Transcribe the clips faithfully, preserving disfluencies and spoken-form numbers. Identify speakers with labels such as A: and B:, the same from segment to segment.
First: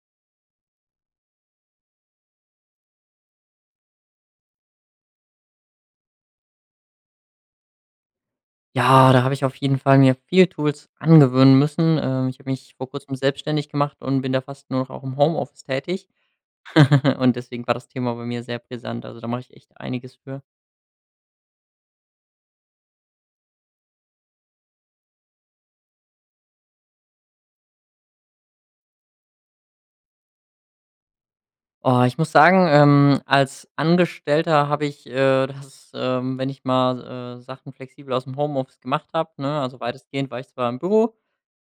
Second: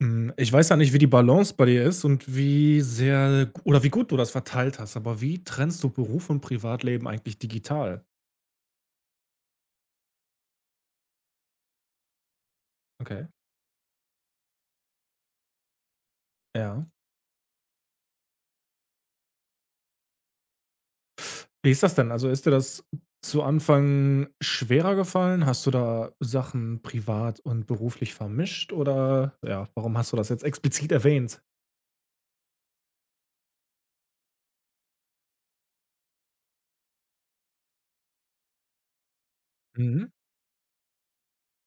A: Hm, ich weiß ja nicht, wie die Balance bei dir ist und wie sehr oder wie gut du das verteilt hast, aber wie trennst du Beruf und Privatleben eigentlich digital?
B: Ja, da habe ich auf jeden Fall mir viel Tools angewöhnen müssen. Ähm, ich habe mich vor Kurzem
A: Okay.
B: selbstständig gemacht und bin da fast nur noch auch im Homeoffice tätig.
A: Ja.
B: Und deswegen war das Thema bei mir sehr brisant. Also da mache ich echt einiges für.
A: Wie ist das denn? Also, ist dir das zu Anfang schwerer gefallen? Hast du da Sachen privat und beruflich vermischt oder ja, warum hast du das jetzt explizit erwähnt?
B: Oh, ich muss sagen, ähm, als Angestellter habe ich äh, das, ähm, wenn ich mal äh, Sachen flexibel aus dem Homeoffice gemacht habe, ne, also
A: Mhm.
B: weitestgehend war ich zwar im Büro,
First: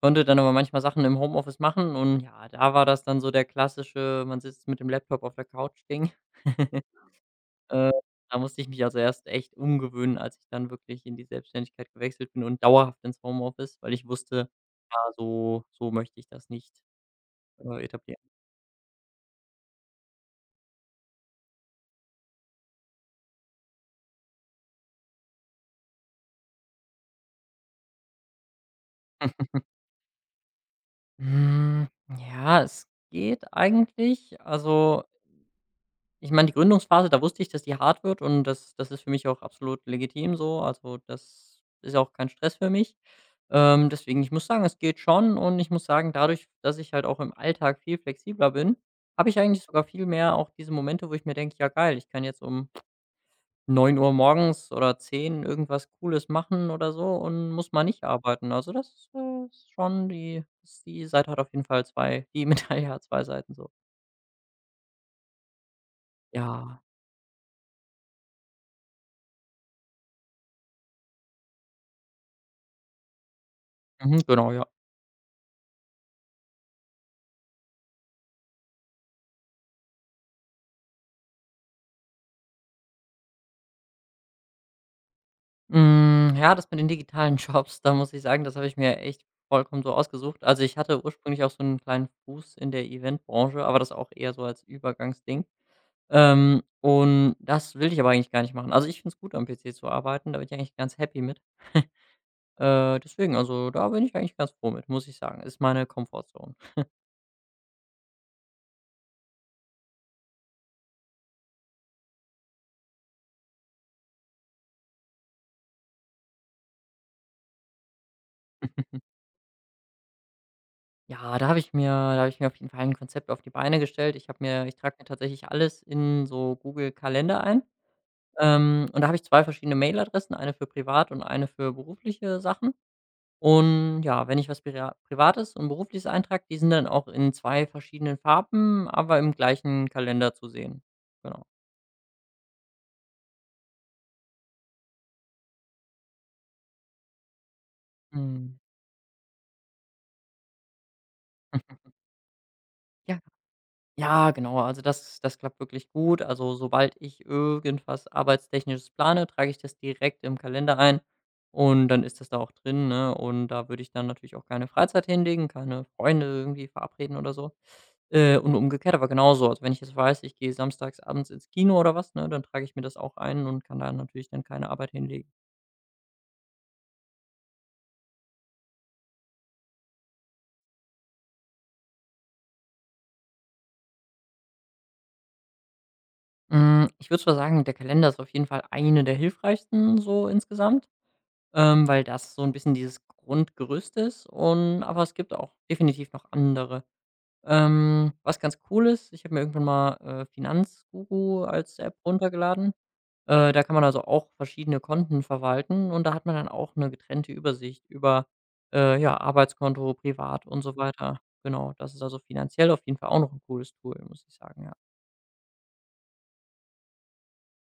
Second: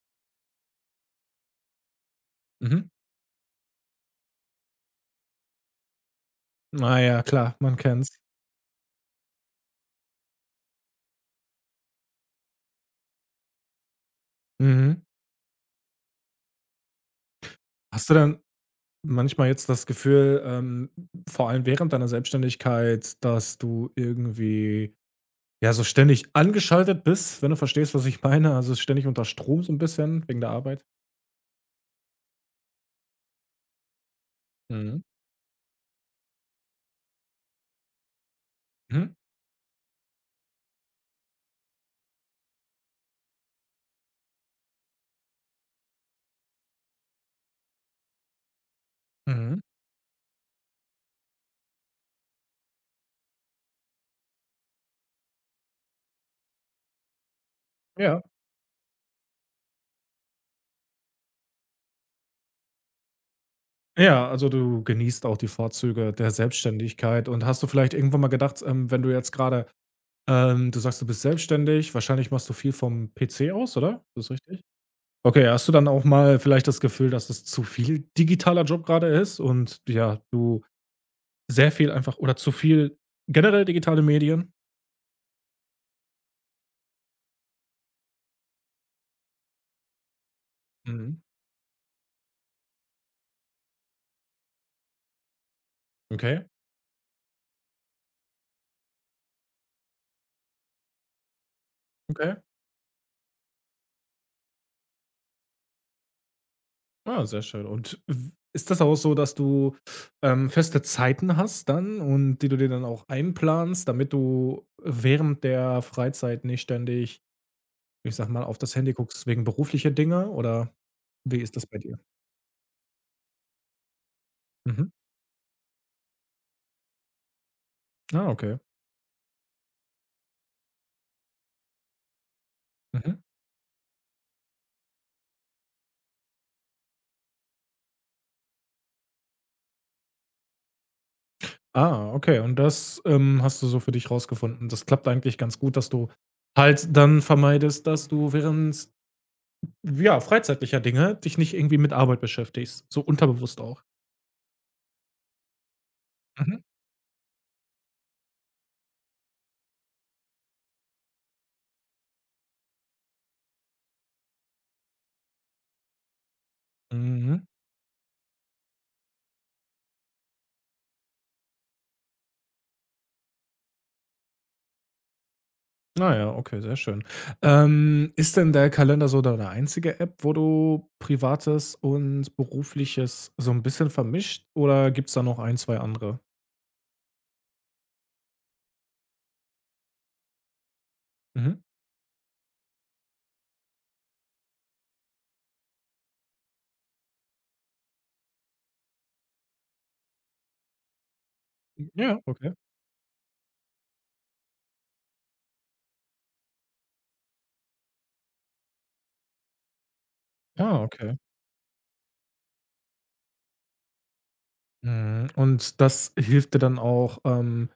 B: konnte dann aber manchmal Sachen im Homeoffice machen und ja, da war
A: Mhm.
B: das dann so der klassische, man sitzt mit dem Laptop auf der Couch-Ding.
A: Ah ja, klar, man
B: Äh,
A: kennt's.
B: da musste ich mich also erst echt umgewöhnen, als ich dann wirklich in die Selbstständigkeit gewechselt bin und dauerhaft ins Homeoffice, weil ich wusste, ja,
A: Mhm.
B: so so möchte ich das nicht, äh,
A: Hast du
B: etablieren.
A: dann manchmal jetzt das Gefühl, ähm, vor allem während deiner Selbstständigkeit, dass du irgendwie ja, so ständig angeschaltet bist, wenn du verstehst, was ich meine? Also, ständig unter Strom so ein bisschen wegen der Arbeit.
B: Hm, ja, es geht eigentlich.
A: Mhm.
B: Also ich meine, die Gründungsphase, da wusste ich, dass die hart wird und das das ist für
A: Mhm.
B: mich auch absolut legitim so. Also, das ist ja auch kein Stress für mich. Ähm, deswegen, ich muss sagen, es geht schon und ich muss sagen, dadurch, dass ich halt auch im Alltag viel flexibler bin, habe ich
A: Mhm.
B: eigentlich sogar viel mehr auch diese Momente, wo ich mir denke: „Ja geil, ich kann jetzt um neun Uhr morgens oder zehn irgendwas Cooles machen oder so und muss mal nicht
A: Ja.
B: arbeiten.“ Also, das ist, äh, ist schon die s die Seite hat auf jeden Fall zwei die Medaille hat zwei Seiten so.
A: Ja, also, du genießt auch die Vorzüge der
B: Ja.
A: Selbstständigkeit und hast du vielleicht irgendwann mal gedacht, ähm, wenn du jetzt gerade, ähm, du sagst, du bist selbstständig, wahrscheinlich machst du viel vom P C aus, oder?
B: Mhm,
A: Ist das
B: genau,
A: richtig?
B: ja.
A: Okay, hast du dann auch mal vielleicht das Gefühl, dass es zu viel digitaler Job gerade ist und, ja, du sehr viel einfach oder zu viel generell digitale Medien?
B: Hm, ja, das mit den digitalen Jobs, da muss ich sagen, das habe ich mir echt vollkommen so ausgesucht. Also, ich hatte
A: Mhm.
B: ursprünglich auch so einen kleinen Fuß in der Eventbranche, aber das auch eher so als Übergangsding.
A: Okay,
B: Ähm, und das will ich aber eigentlich gar nicht machen. Also, ich finde es gut, am P C zu arbeiten, da bin ich eigentlich ganz happy mit.
A: okay.
B: Äh, deswegen, also, da bin ich eigentlich ganz froh mit, muss ich sagen. Ist meine Komfortzone.
A: Ah, sehr schön. Und w ist das auch so, dass du, ähm, feste Zeiten hast dann und die du dir dann auch einplanst, damit du während der Freizeit nicht ständig, ich sag mal, auf das Handy guckst wegen beruflicher Dinge oder
B: Ja,
A: wie
B: da
A: ist
B: habe
A: das
B: ich
A: bei
B: mir
A: dir?
B: da habe ich mir auf jeden Fall ein Konzept auf die Beine gestellt. Ich habe mir ich
A: Mhm.
B: trage mir tatsächlich alles in so Google Kalender ein.
A: Ah, okay.
B: Ähm, und da habe ich zwei verschiedene Mailadressen, eine für privat und eine für berufliche Sachen.
A: Mhm.
B: Und ja, wenn ich was Pria Privates und Berufliches eintrage, die sind dann auch in zwei verschiedenen Farben, aber im gleichen Kalender zu sehen. Genau.
A: Ah, okay. Und das, ähm, hast du so für dich rausgefunden. Das klappt eigentlich ganz gut, dass du halt dann vermeidest, dass du
B: Mhm.
A: während, ja, freizeitlicher Dinge dich nicht irgendwie mit Arbeit beschäftigst, so
B: Ja.
A: unterbewusst auch.
B: Ja, genau. Also das das klappt wirklich gut. Also,
A: Mhm.
B: sobald ich irgendwas Arbeitstechnisches plane, trage ich das direkt im Kalender ein und dann ist das da auch drin, ne? Und da würde ich dann natürlich auch keine Freizeit hinlegen, keine Freunde irgendwie verabreden oder
A: Mhm.
B: so. Äh, und umgekehrt aber genauso. Also, wenn ich jetzt weiß, ich gehe samstags abends ins Kino oder was, ne, dann trage ich mir das auch ein und kann da natürlich dann keine Arbeit hinlegen.
A: Na ja, okay, sehr schön. Ähm, ist denn der Kalender so deine einzige App, wo du Privates und Berufliches so ein bisschen vermischt oder gibt's da noch ein, zwei andere?
B: Hm, ich würde zwar sagen, der Kalender ist auf jeden Fall eine der hilfreichsten so insgesamt.
A: Mhm.
B: Ähm, weil das so ein bisschen dieses Grundgerüst ist und aber es gibt auch definitiv noch andere. Ähm, was ganz cool ist, ich habe mir irgendwann mal, äh, Finanzguru als App
A: Ja, okay.
B: runtergeladen. Äh, da kann man also auch verschiedene Konten verwalten und da hat man dann auch eine getrennte Übersicht über, äh, ja, Arbeitskonto, privat und so
A: Ah, okay.
B: weiter. Genau, das ist also finanziell auf jeden Fall auch noch ein cooles Tool, muss ich sagen, ja.
A: Mhm. Und das hilft dir dann auch, ähm,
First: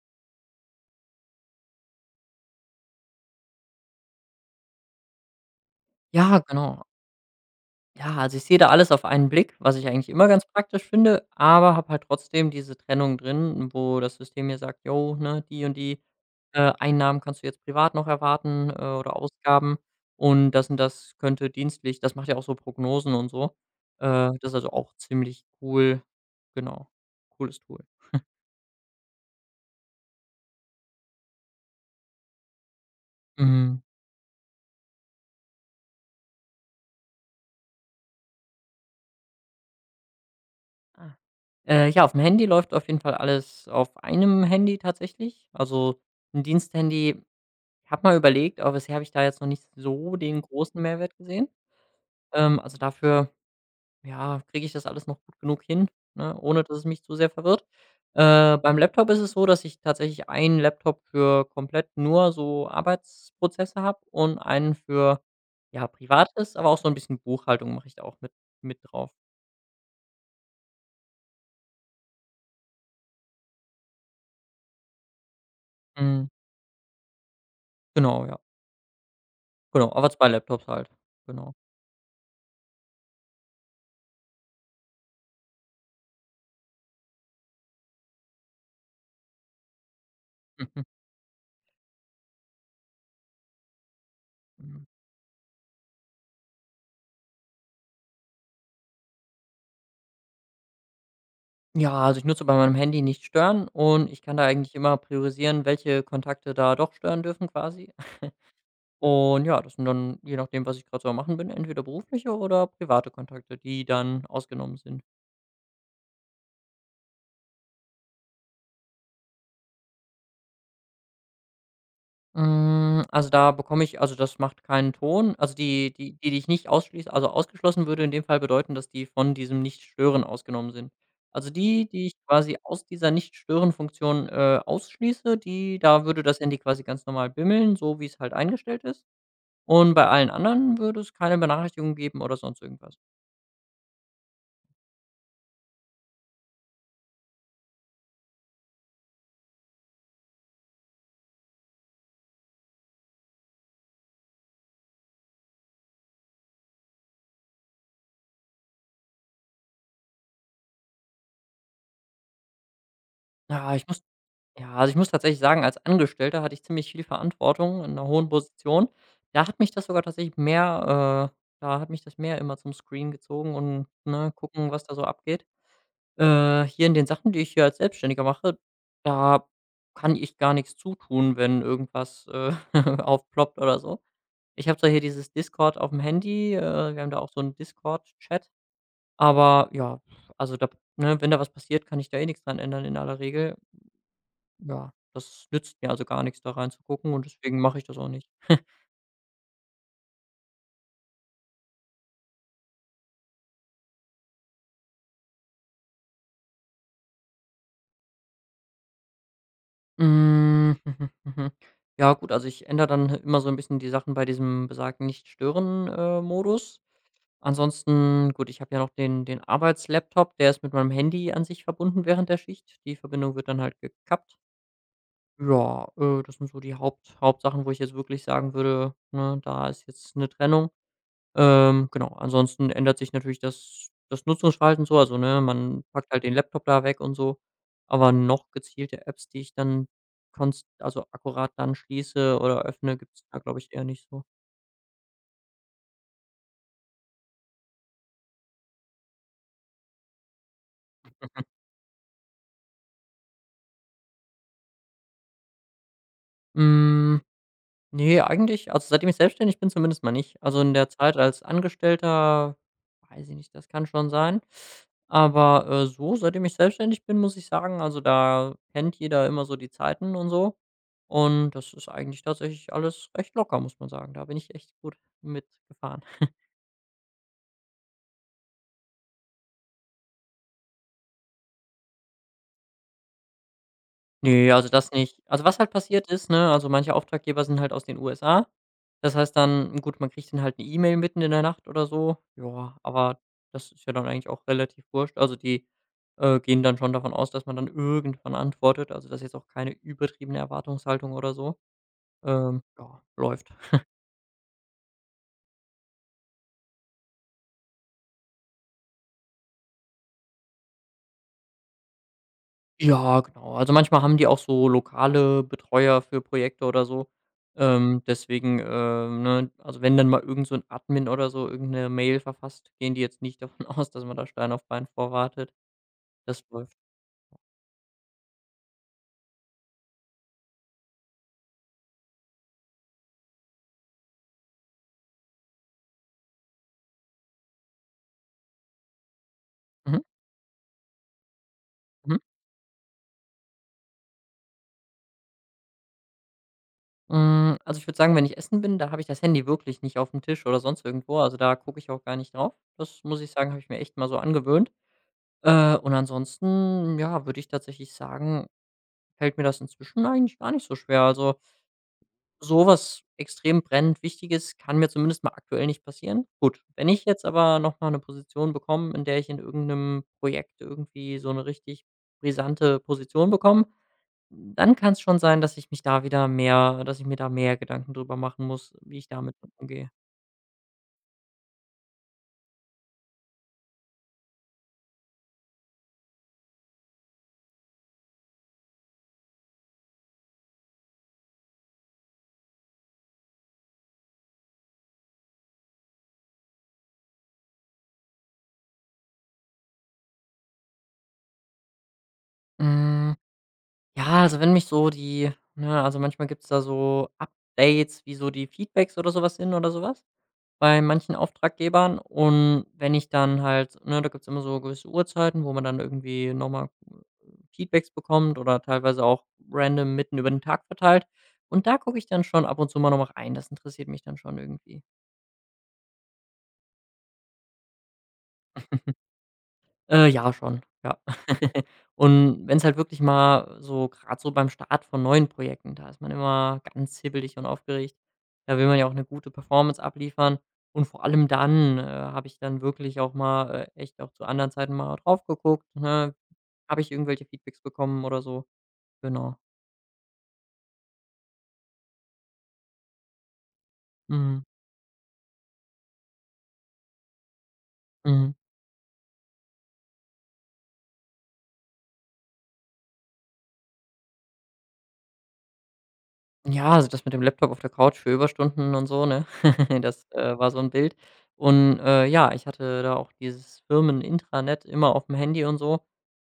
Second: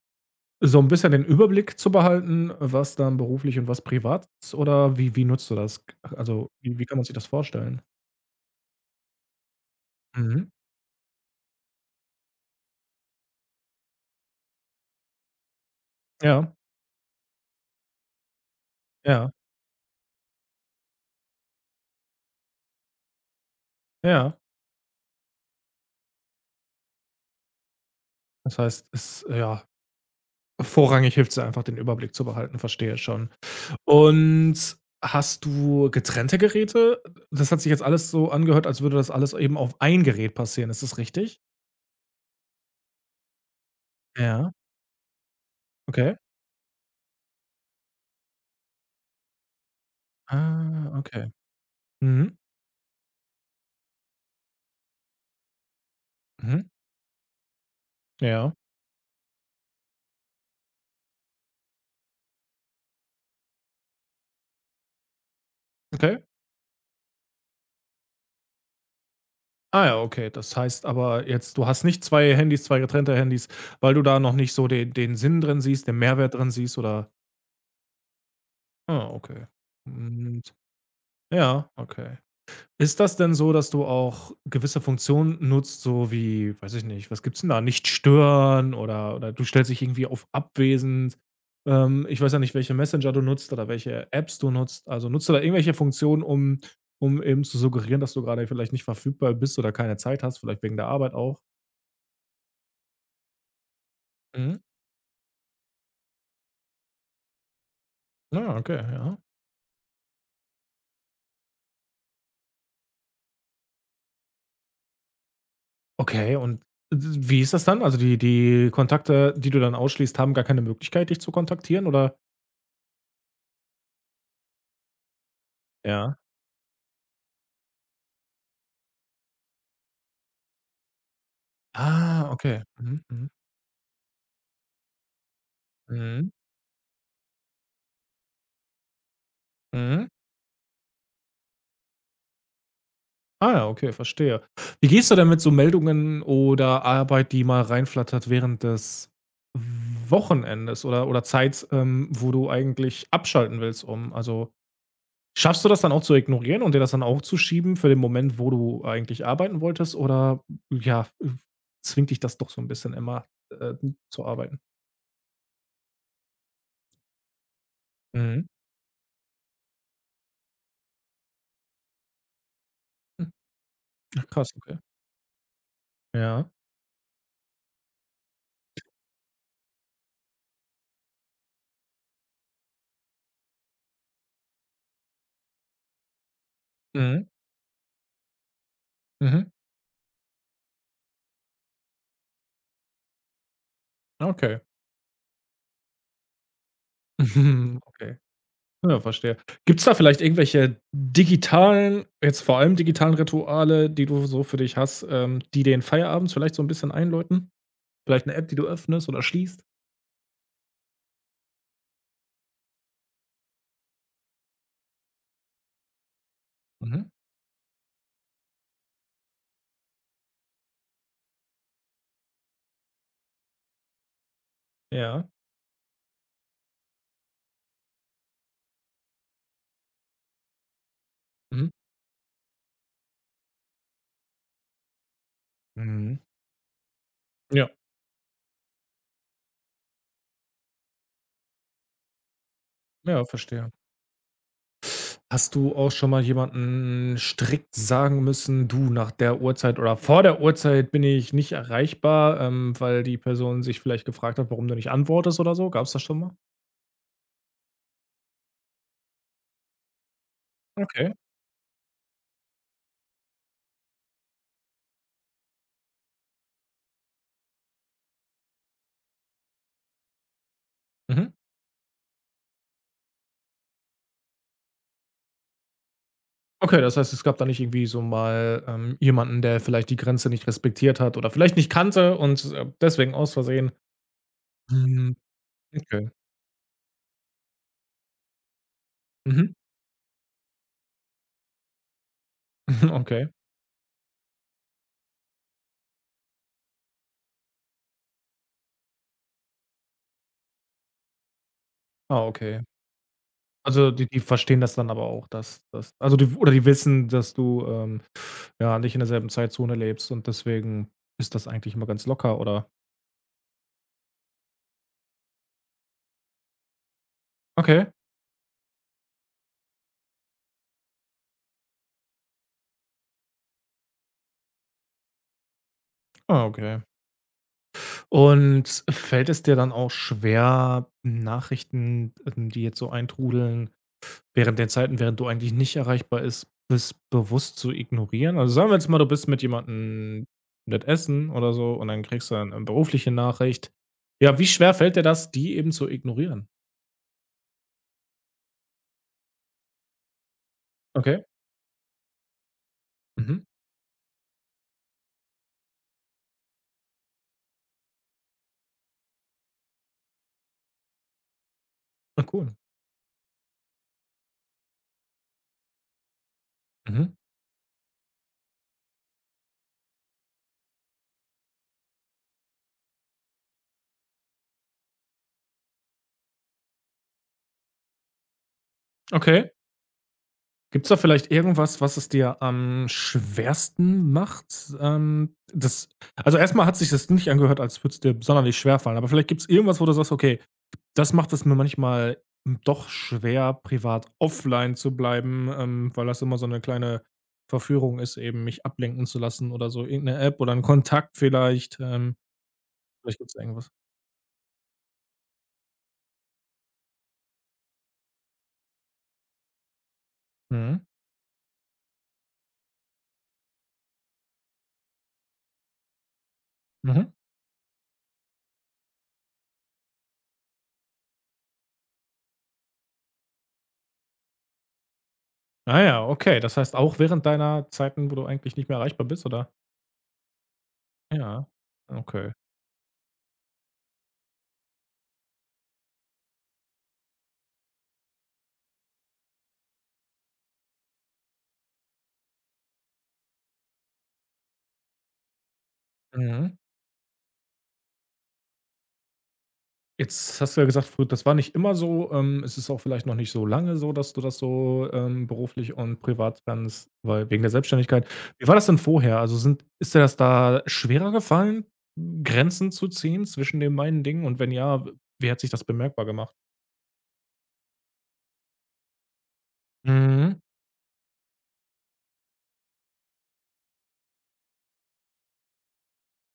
A: so ein bisschen den Überblick zu behalten, was dann beruflich und was privat ist oder wie wie nutzt du das?
B: Ja,
A: Also, wie
B: genau.
A: wie kann man sich das vorstellen?
B: Ja, also ich sehe da alles auf einen Blick, was ich eigentlich immer ganz
A: Mhm.
B: praktisch finde, aber habe halt trotzdem diese Trennung drin, wo das System mir sagt: „Jo, ne, die und die,
A: Ja,
B: äh, Einnahmen kannst du jetzt privat noch erwarten, äh, oder
A: ja,
B: Ausgaben und das und das könnte dienstlich“, das macht ja auch so Prognosen und so. Äh,
A: ja.
B: das ist also auch ziemlich cool. Genau, cooles Tool.
A: Das heißt, es ja, vorrangig hilft es einfach, den Überblick zu behalten, verstehe schon.
B: Mhm.
A: Und hast du getrennte Geräte? Das hat sich jetzt alles so angehört, als würde das alles eben auf ein Gerät passieren. Ist das
B: Ah.
A: richtig?
B: Äh, ja, aufm Handy läuft auf jeden Fall alles auf einem
A: Ja,
B: Handy tatsächlich. Also
A: okay.
B: ein Diensthandy, ich habe mal überlegt, aber bisher habe ich da jetzt noch nicht so den großen
A: Ah,
B: Mehrwert
A: okay.
B: gesehen.
A: Mhm,
B: Ähm, also dafür, ja, kriege ich das alles noch gut genug hin, ne,
A: mhm.
B: ohne dass es mich zu sehr verwirrt.
A: Ja,
B: Äh, beim Laptop ist es so, dass ich tatsächlich einen Laptop für komplett nur so Arbeitsprozesse habe und einen für, ja,
A: okay.
B: Privates, aber auch so ein bisschen Buchhaltung mache ich da auch mit mit drauf.
A: Ah ja, okay. Das heißt aber jetzt, du hast nicht zwei Handys, zwei getrennte Handys, weil du da noch nicht so den den Sinn drin siehst, den
B: Mhm.
A: Mehrwert drin siehst oder
B: Genau, ja.
A: ah, okay.
B: Genau, aber zwei
A: Und
B: Laptops halt. Genau.
A: ja, okay. Ist das denn so, dass du auch gewisse Funktionen nutzt, so wie weiß ich nicht, was gibt's denn da? Nicht stören oder oder du stellst dich irgendwie auf abwesend. Ähm, ich weiß ja nicht, welche Messenger du nutzt oder welche Apps du nutzt. Also, nutzt du da irgendwelche Funktionen, um um eben zu suggerieren, dass du gerade vielleicht nicht verfügbar bist oder keine Zeit hast, vielleicht wegen der Arbeit auch?
B: Ja, also ich nutze bei meinem Handy nicht stören und ich kann da
A: Mhm.
B: eigentlich immer priorisieren, welche Kontakte da doch stören dürfen quasi.
A: Ah, okay, ja.
B: Und ja, das sind dann, je nachdem, was ich gerade so am machen bin, entweder berufliche oder private Kontakte, die dann ausgenommen sind.
A: Okay, und wie ist das dann? Also, die die Kontakte, die du dann ausschließt, haben gar keine Möglichkeit, dich zu kontaktieren oder
B: Mm, also da bekomme ich, also das macht keinen Ton. Also die, die,
A: ja.
B: die, die, ich nicht ausschließe, also ausgeschlossen würde in dem Fall bedeuten, dass die von diesem Nicht-Stören ausgenommen sind. Also die, die ich
A: Ah,
B: quasi
A: okay.
B: aus
A: Mhm,
B: dieser
A: mhm.
B: Nicht-Stören-Funktion äh, ausschließe, die, da würde
A: Mhm.
B: das Handy quasi ganz normal bimmeln, so wie es halt eingestellt ist. Und bei
A: Mhm.
B: allen anderen würde es keine Benachrichtigung geben oder sonst irgendwas.
A: Ah ja, okay, verstehe. Wie gehst du denn mit so Meldungen oder Arbeit, die mal reinflattert während des Wochenendes oder oder Zeit, ähm, wo du eigentlich abschalten willst, um? Also, schaffst du das dann auch zu ignorieren und dir das dann auch zu schieben für den Moment, wo du eigentlich arbeiten wolltest oder, ja, zwingt dich das doch so ein bisschen immer, äh,
B: Ja, ich muss
A: zu arbeiten?
B: ja, also, ich muss tatsächlich sagen, als Angestellter hatte ich ziemlich viel Verantwortung in einer hohen
A: Mhm.
B: Position. Da hat mich das sogar tatsächlich mehr äh, da hat mich das mehr immer zum Screen gezogen und,
A: Ach
B: ne,
A: krass,
B: gucken,
A: okay.
B: was da so abgeht.
A: Ja.
B: Äh, hier in den Sachen, die ich hier als Selbstständiger mache, da kann ich gar nichts zutun, wenn irgendwas, äh, aufploppt oder so. Ich habe zwar hier dieses Discord auf dem Handy, äh, wir haben da
A: Mhm.
B: auch so einen Discord-Chat.
A: Mhm.
B: Aber ja, also da ne, wenn da was passiert, kann ich da eh nichts dran ändern in aller Regel.
A: Okay.
B: Ja, das nützt mir also gar nichts da reinzugucken und deswegen mache ich das auch
A: Okay.
B: nicht.
A: Ja, verstehe. Gibt's da vielleicht irgendwelche digitalen jetzt vor allem digitalen Rituale, die du so für dich hast, ähm, die den Feierabend vielleicht so ein bisschen einläuten? Vielleicht eine App, die du öffnest oder schließt?
B: Hm, ja gut, also ich ändere dann immer so ein bisschen die Sachen bei diesem besagten Nicht-Stören, äh, Modus.
A: Mhm.
B: Ansonsten gut, ich habe ja noch den den Arbeitslaptop, der ist mit meinem Handy an sich verbunden während der Schicht. Die Verbindung wird dann halt gekappt.
A: Ja.
B: Ja, äh, das sind so die Haupt Hauptsachen, wo ich jetzt wirklich sagen würde, ne, da ist jetzt eine Trennung.
A: Mhm.
B: Ähm, genau, ansonsten ändert sich natürlich das das Nutzungsverhalten so, also, ne, man packt
A: Mhm.
B: halt den Laptop da weg und so,
A: Ja,
B: aber noch gezielte Apps, die ich dann konst also, akkurat dann schließe oder öffne, gibt's
A: ja,
B: da, glaube
A: verstehe.
B: ich, eher nicht so.
A: Hast du auch schon mal jemanden strikt sagen müssen: „Du, nach der Uhrzeit oder vor der Uhrzeit bin ich nicht erreichbar“, ähm, weil die Person sich vielleicht gefragt hat, warum du nicht antwortest oder so? Gab's das schon mal?
B: Ne, eigentlich, also, seitdem ich selbstständig bin zumindest mal nicht. Also, in der
A: Okay.
B: Zeit als Angestellter weiß ich nicht, das kann schon sein. Aber, äh, so, seitdem ich selbstständig bin, muss ich sagen, also, da kennt jeder immer so die Zeiten und so.
A: Mhm.
B: Und das ist eigentlich tatsächlich alles recht locker, muss man sagen. Da bin ich echt gut mitgefahren.
A: Okay, das heißt, es gab da nicht irgendwie so mal, ähm, jemanden, der vielleicht die Grenze nicht respektiert hat oder vielleicht nicht kannte und, äh, deswegen aus Versehen
B: Ne, also das
A: hm,
B: nicht. Also, was halt
A: okay.
B: passiert ist, ne, also manche Auftraggeber sind halt aus den U S A. Das heißt
A: Mhm.
B: dann gut, man kriegt dann halt 'ne E-Mail mitten in der Nacht oder so. Ja, aber
A: Okay.
B: das ist ja dann eigentlich auch relativ wurscht. Also, die, äh, gehen dann schon davon aus, dass man dann irgendwann antwortet. Also, das ist jetzt auch keine übertriebene Erwartungshaltung oder so.
A: Ah, okay.
B: Ähm, ja, läuft.
A: Also, die die verstehen das dann aber auch, dass das, also, die oder die wissen, dass du, ähm, ja, nicht in derselben Zeitzone lebst und deswegen ist das eigentlich immer ganz locker, oder?
B: Ja, genau. Also, manchmal haben die auch so lokale Betreuer für Projekte oder so.
A: Okay.
B: Ähm, deswegen, ähm, ne, also, wenn dann mal irgend so 'n Admin oder so irgendeine Mail verfasst, gehen die jetzt nicht davon aus, dass man da Stein auf Bein vorwartet. Das
A: Ah,
B: läuft.
A: okay. Und fällt es dir dann auch schwer, Nachrichten, ähm, die jetzt so eintrudeln während der Zeiten, während du eigentlich nicht erreichbar ist bist, bewusst zu ignorieren? Also, sagen wir jetzt mal, du bist mit
B: Mhm,
A: jemandem nett essen oder so und dann
B: mhm.
A: kriegst du dann 'ne berufliche Nachricht. Ja, wie schwer fällt dir das, die eben zu ignorieren?
B: Hm, also, ich würde sagen, wenn ich essen bin, da habe ich das Handy wirklich nicht auf dem Tisch oder sonst irgendwo.
A: Okay.
B: Also, da gucke ich auch gar nicht drauf. Das muss ich
A: Mhm.
B: sagen, habe ich mir echt mal so angewöhnt. Äh, und ansonsten, ja, würde ich tatsächlich sagen, fällt mir das inzwischen eigentlich gar nicht so schwer. Also,
A: Ah, cool.
B: sowas extrem brennend Wichtiges kann mir zumindest mal aktuell nicht passieren. Gut, wenn ich
A: Mhm.
B: jetzt aber noch mal 'ne Position bekomme, in der ich in irgendeinem Projekt irgendwie so eine richtig brisante Position bekomme, dann kann es schon sein, dass ich mich da wieder mehr dass ich mir da mehr Gedanken drüber machen muss, wie ich damit
A: Okay.
B: umgehe.
A: Gibt's da vielleicht irgendwas, was es dir am schwersten macht? Ähm, das also, erstmal hat sich das nicht angehört, als würde es dir sonderlich schwerfallen, aber vielleicht gibt's irgendwas, wo du sagst: „Okay, das macht es mir manchmal doch schwer, privat offline zu bleiben, ähm, weil das immer so 'ne kleine Verführung ist, eben mich ablenken zu lassen oder so irgend 'ne App oder 'n Kontakt vielleicht, ähm,
B: Hm,
A: vielleicht gibt's da irgendwas.“
B: ja, also, wenn mich so die ne, also, manchmal gibt's da so Updates, wie so die Feedbacks oder sowas sind oder sowas,
A: Mhm,
B: bei manchen Auftraggebern und wenn ich dann halt ne, da gibt's immer so gewisse Uhrzeiten, wo man dann irgendwie nochmal
A: mhm.
B: Feedbacks bekommt oder teilweise auch random mitten über den Tag verteilt und da gucke ich dann schon ab und zu mal nochmal mal rein. Das interessiert mich dann schon irgendwie.
A: Ah ja, okay. Das heißt auch während deiner Zeiten, wo du eigentlich nicht mehr erreichbar bist, oder?
B: Äh, ja, schon, ja.
A: Ja, okay.
B: Und wenn's halt wirklich mal so gerade so beim Start von neuen Projekten, da ist man immer ganz hibbelig und aufgeregt. Da will man ja auch eine gute Performance abliefern. Und vor allem dann, äh, habe ich dann wirklich auch mal, äh, echt auch zu anderen Zeiten mal drauf geguckt, ne?
A: Mhm.
B: Habe ich irgendwelche Feedbacks bekommen oder so? Genau.
A: Jetzt hast du ja gesagt, frü das war nicht immer so. Ähm, es ist auch vielleicht noch nicht so lange so, dass du das
B: Mhm.
A: so, ähm, beruflich und privat trennst, weil wegen der Selbstständigkeit.
B: Mhm.
A: Wie war das denn vorher? Also, sind ist dir das da schwerer gefallen, Grenzen zu ziehen zwischen den beiden Dingen? Und wenn ja, wie hat sich das bemerkbar gemacht?
B: Ja, also das mit dem Laptop auf der Couch für Überstunden und so, ne? Das, äh,
A: Mhm.
B: war so ein Bild. Und, äh, ja, ich hatte da auch dieses Firmen-Intranet immer auf dem Handy und so.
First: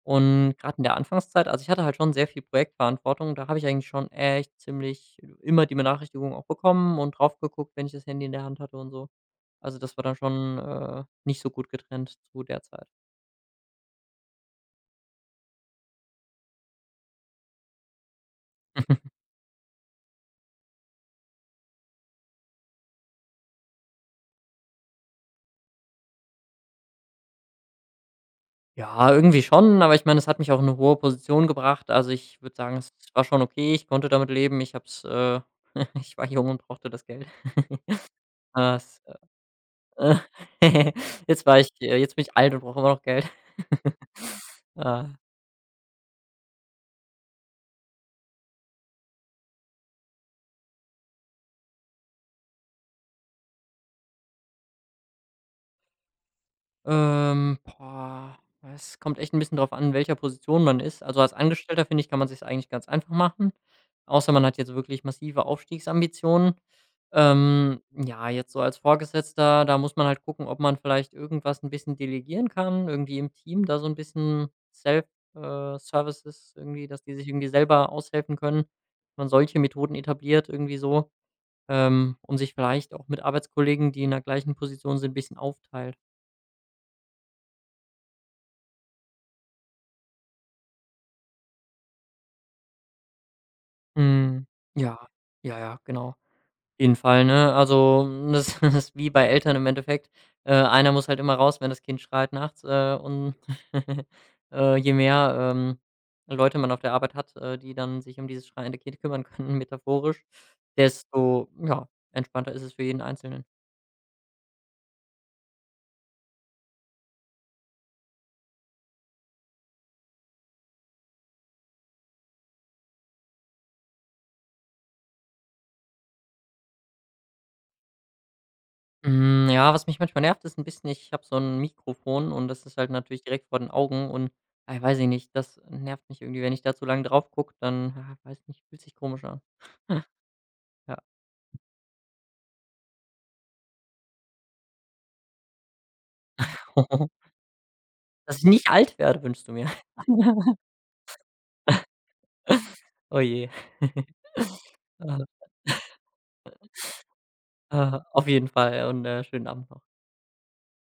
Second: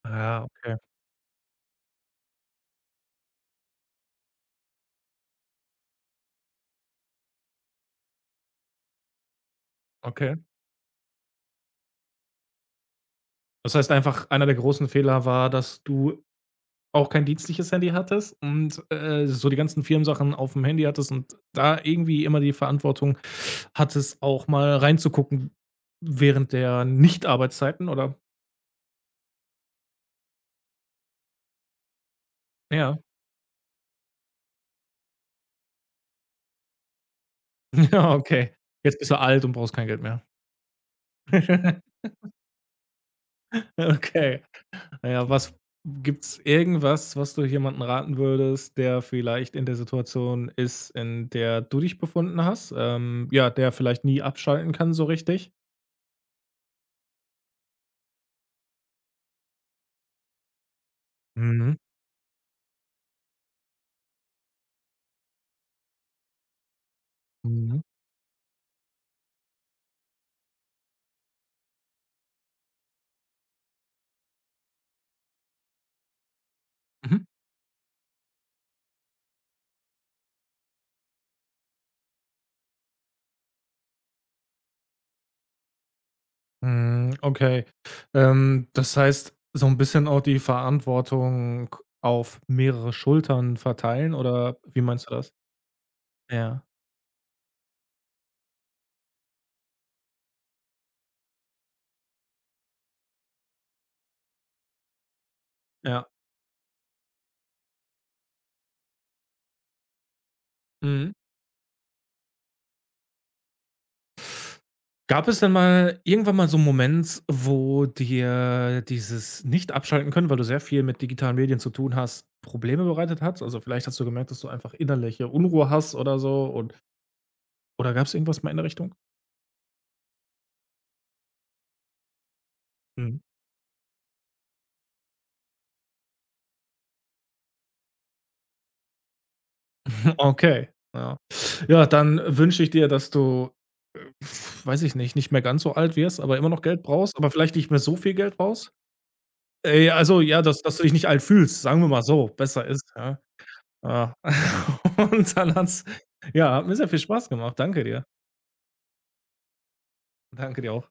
A: Ah,
B: Und gerade
A: okay,
B: in der Anfangszeit also, ich hatte halt schon sehr viel Projektverantwortung, da habe ich eigentlich schon echt ziemlich immer die Benachrichtigung auch bekommen und drauf geguckt, wenn ich das Handy in der Hand hatte und so. Also, das war dann
A: okay.
B: schon, äh, nicht so gut getrennt zu der Zeit.
A: Das heißt einfach, einer der großen Fehler war, dass du auch kein dienstliches Handy hattest und, äh, so die ganzen Firmensachen auf dem Handy hattest und da irgendwie immer die Verantwortung hattest, auch mal reinzugucken während der Nichtarbeitszeiten oder
B: Ja, irgendwie schon, aber ich meine, es hat mich auch in 'ne hohe Position gebracht. Also, ich würde sagen, es
A: ja,
B: war schon okay. Ich konnte damit leben. Ich habe es äh, ich war jung und brauchte das Geld.
A: ja, okay.
B: Äh,
A: Jetzt
B: s
A: bist du alt und brauchst kein Geld
B: äh,
A: mehr.
B: jetzt war ich äh, jetzt bin ich alt und brauche immer noch Geld.
A: Okay.
B: Ah.
A: naja was gibt's irgendwas, was du jemanden raten würdest, der vielleicht in der Situation ist, in der du dich befunden hast? Ähm, ja, der vielleicht nie abschalten kann so richtig?
B: Ähm, boah, es kommt echt ein bisschen drauf an, in welcher Position man ist. Also, als
A: Mhm.
B: Angestellter, finde ich, kann man sich's eigentlich ganz einfach machen, außer man hat jetzt wirklich massive Aufstiegsambitionen. Ähm,
A: Mhm.
B: ja, jetzt so als Vorgesetzter, da muss man halt gucken, ob man vielleicht irgendwas ein bisschen delegieren kann, irgendwie im Team da so ein bisschen Self äh, Services irgendwie, dass die
A: Mhm.
B: sich irgendwie selber aushelfen können. Man solche Methoden etabliert irgendwie so, ähm, und sich vielleicht auch mit Arbeitskollegen, die in der gleichen Position sind, ein bisschen aufteilt.
A: Mhm, okay. Ähm, das heißt, so ein bisschen auch die Verantwortung auf mehrere Schultern verteilen
B: Mhm.
A: oder wie meinst
B: Ja,
A: du das?
B: ja, ja, genau. Auf
A: Ja,
B: jeden Fall, ne? Also, mm, das das ist wie bei Eltern im Endeffekt. Äh, einer muss halt immer raus, wenn das Kind schreit nachts, äh, und äh, je mehr, ähm,
A: ja.
B: Leute man auf der Arbeit hat, äh, die dann sich um dieses schreiende Kind kümmern können, metaphorisch,
A: Mhm.
B: desto, ja, entspannter ist es für jeden Einzelnen.
A: Gab es denn mal irgendwann mal so einen Moment, wo dir dieses Nicht-Abschalten können, weil du sehr viel mit digitalen Medien zu tun hast, Probleme bereitet hat? Also, vielleicht hast du gemerkt, dass du einfach innerliche Unruhe hast oder so und oder gab es irgendwas mal in der Richtung?
B: Hm, ja, was mich manchmal nervt, ist ein bisschen, ich habe so ein Mikrofon und das ist halt
A: Mhm.
B: natürlich direkt vor den Augen und, ah, ich weiß ich nicht, das nervt mich irgendwie. Wenn ich da zu lange drauf gucke, dann, ah, weiß nicht, fühlt sich komisch an.
A: Okay,
B: Ja.
A: ja. Ja, dann wünsche ich dir, dass du, äh, weiß ich nicht, nicht mehr ganz so alt wirst, aber immer noch Geld brauchst, aber vielleicht nicht mehr so viel Geld
B: Dass ich
A: brauchst.
B: nicht alt werde, wünschst du mir?
A: Äh, ja, also, ja, dass dass du dich nicht alt fühlst, sagen wir mal so, besser ist, ja.
B: Oh je.
A: Ja.
B: Äh,
A: Und dann hat's ja, hat mir sehr viel Spaß gemacht. Danke
B: äh,
A: dir.
B: auf jeden Fall und, äh, schönen Abend noch.
A: Danke dir auch.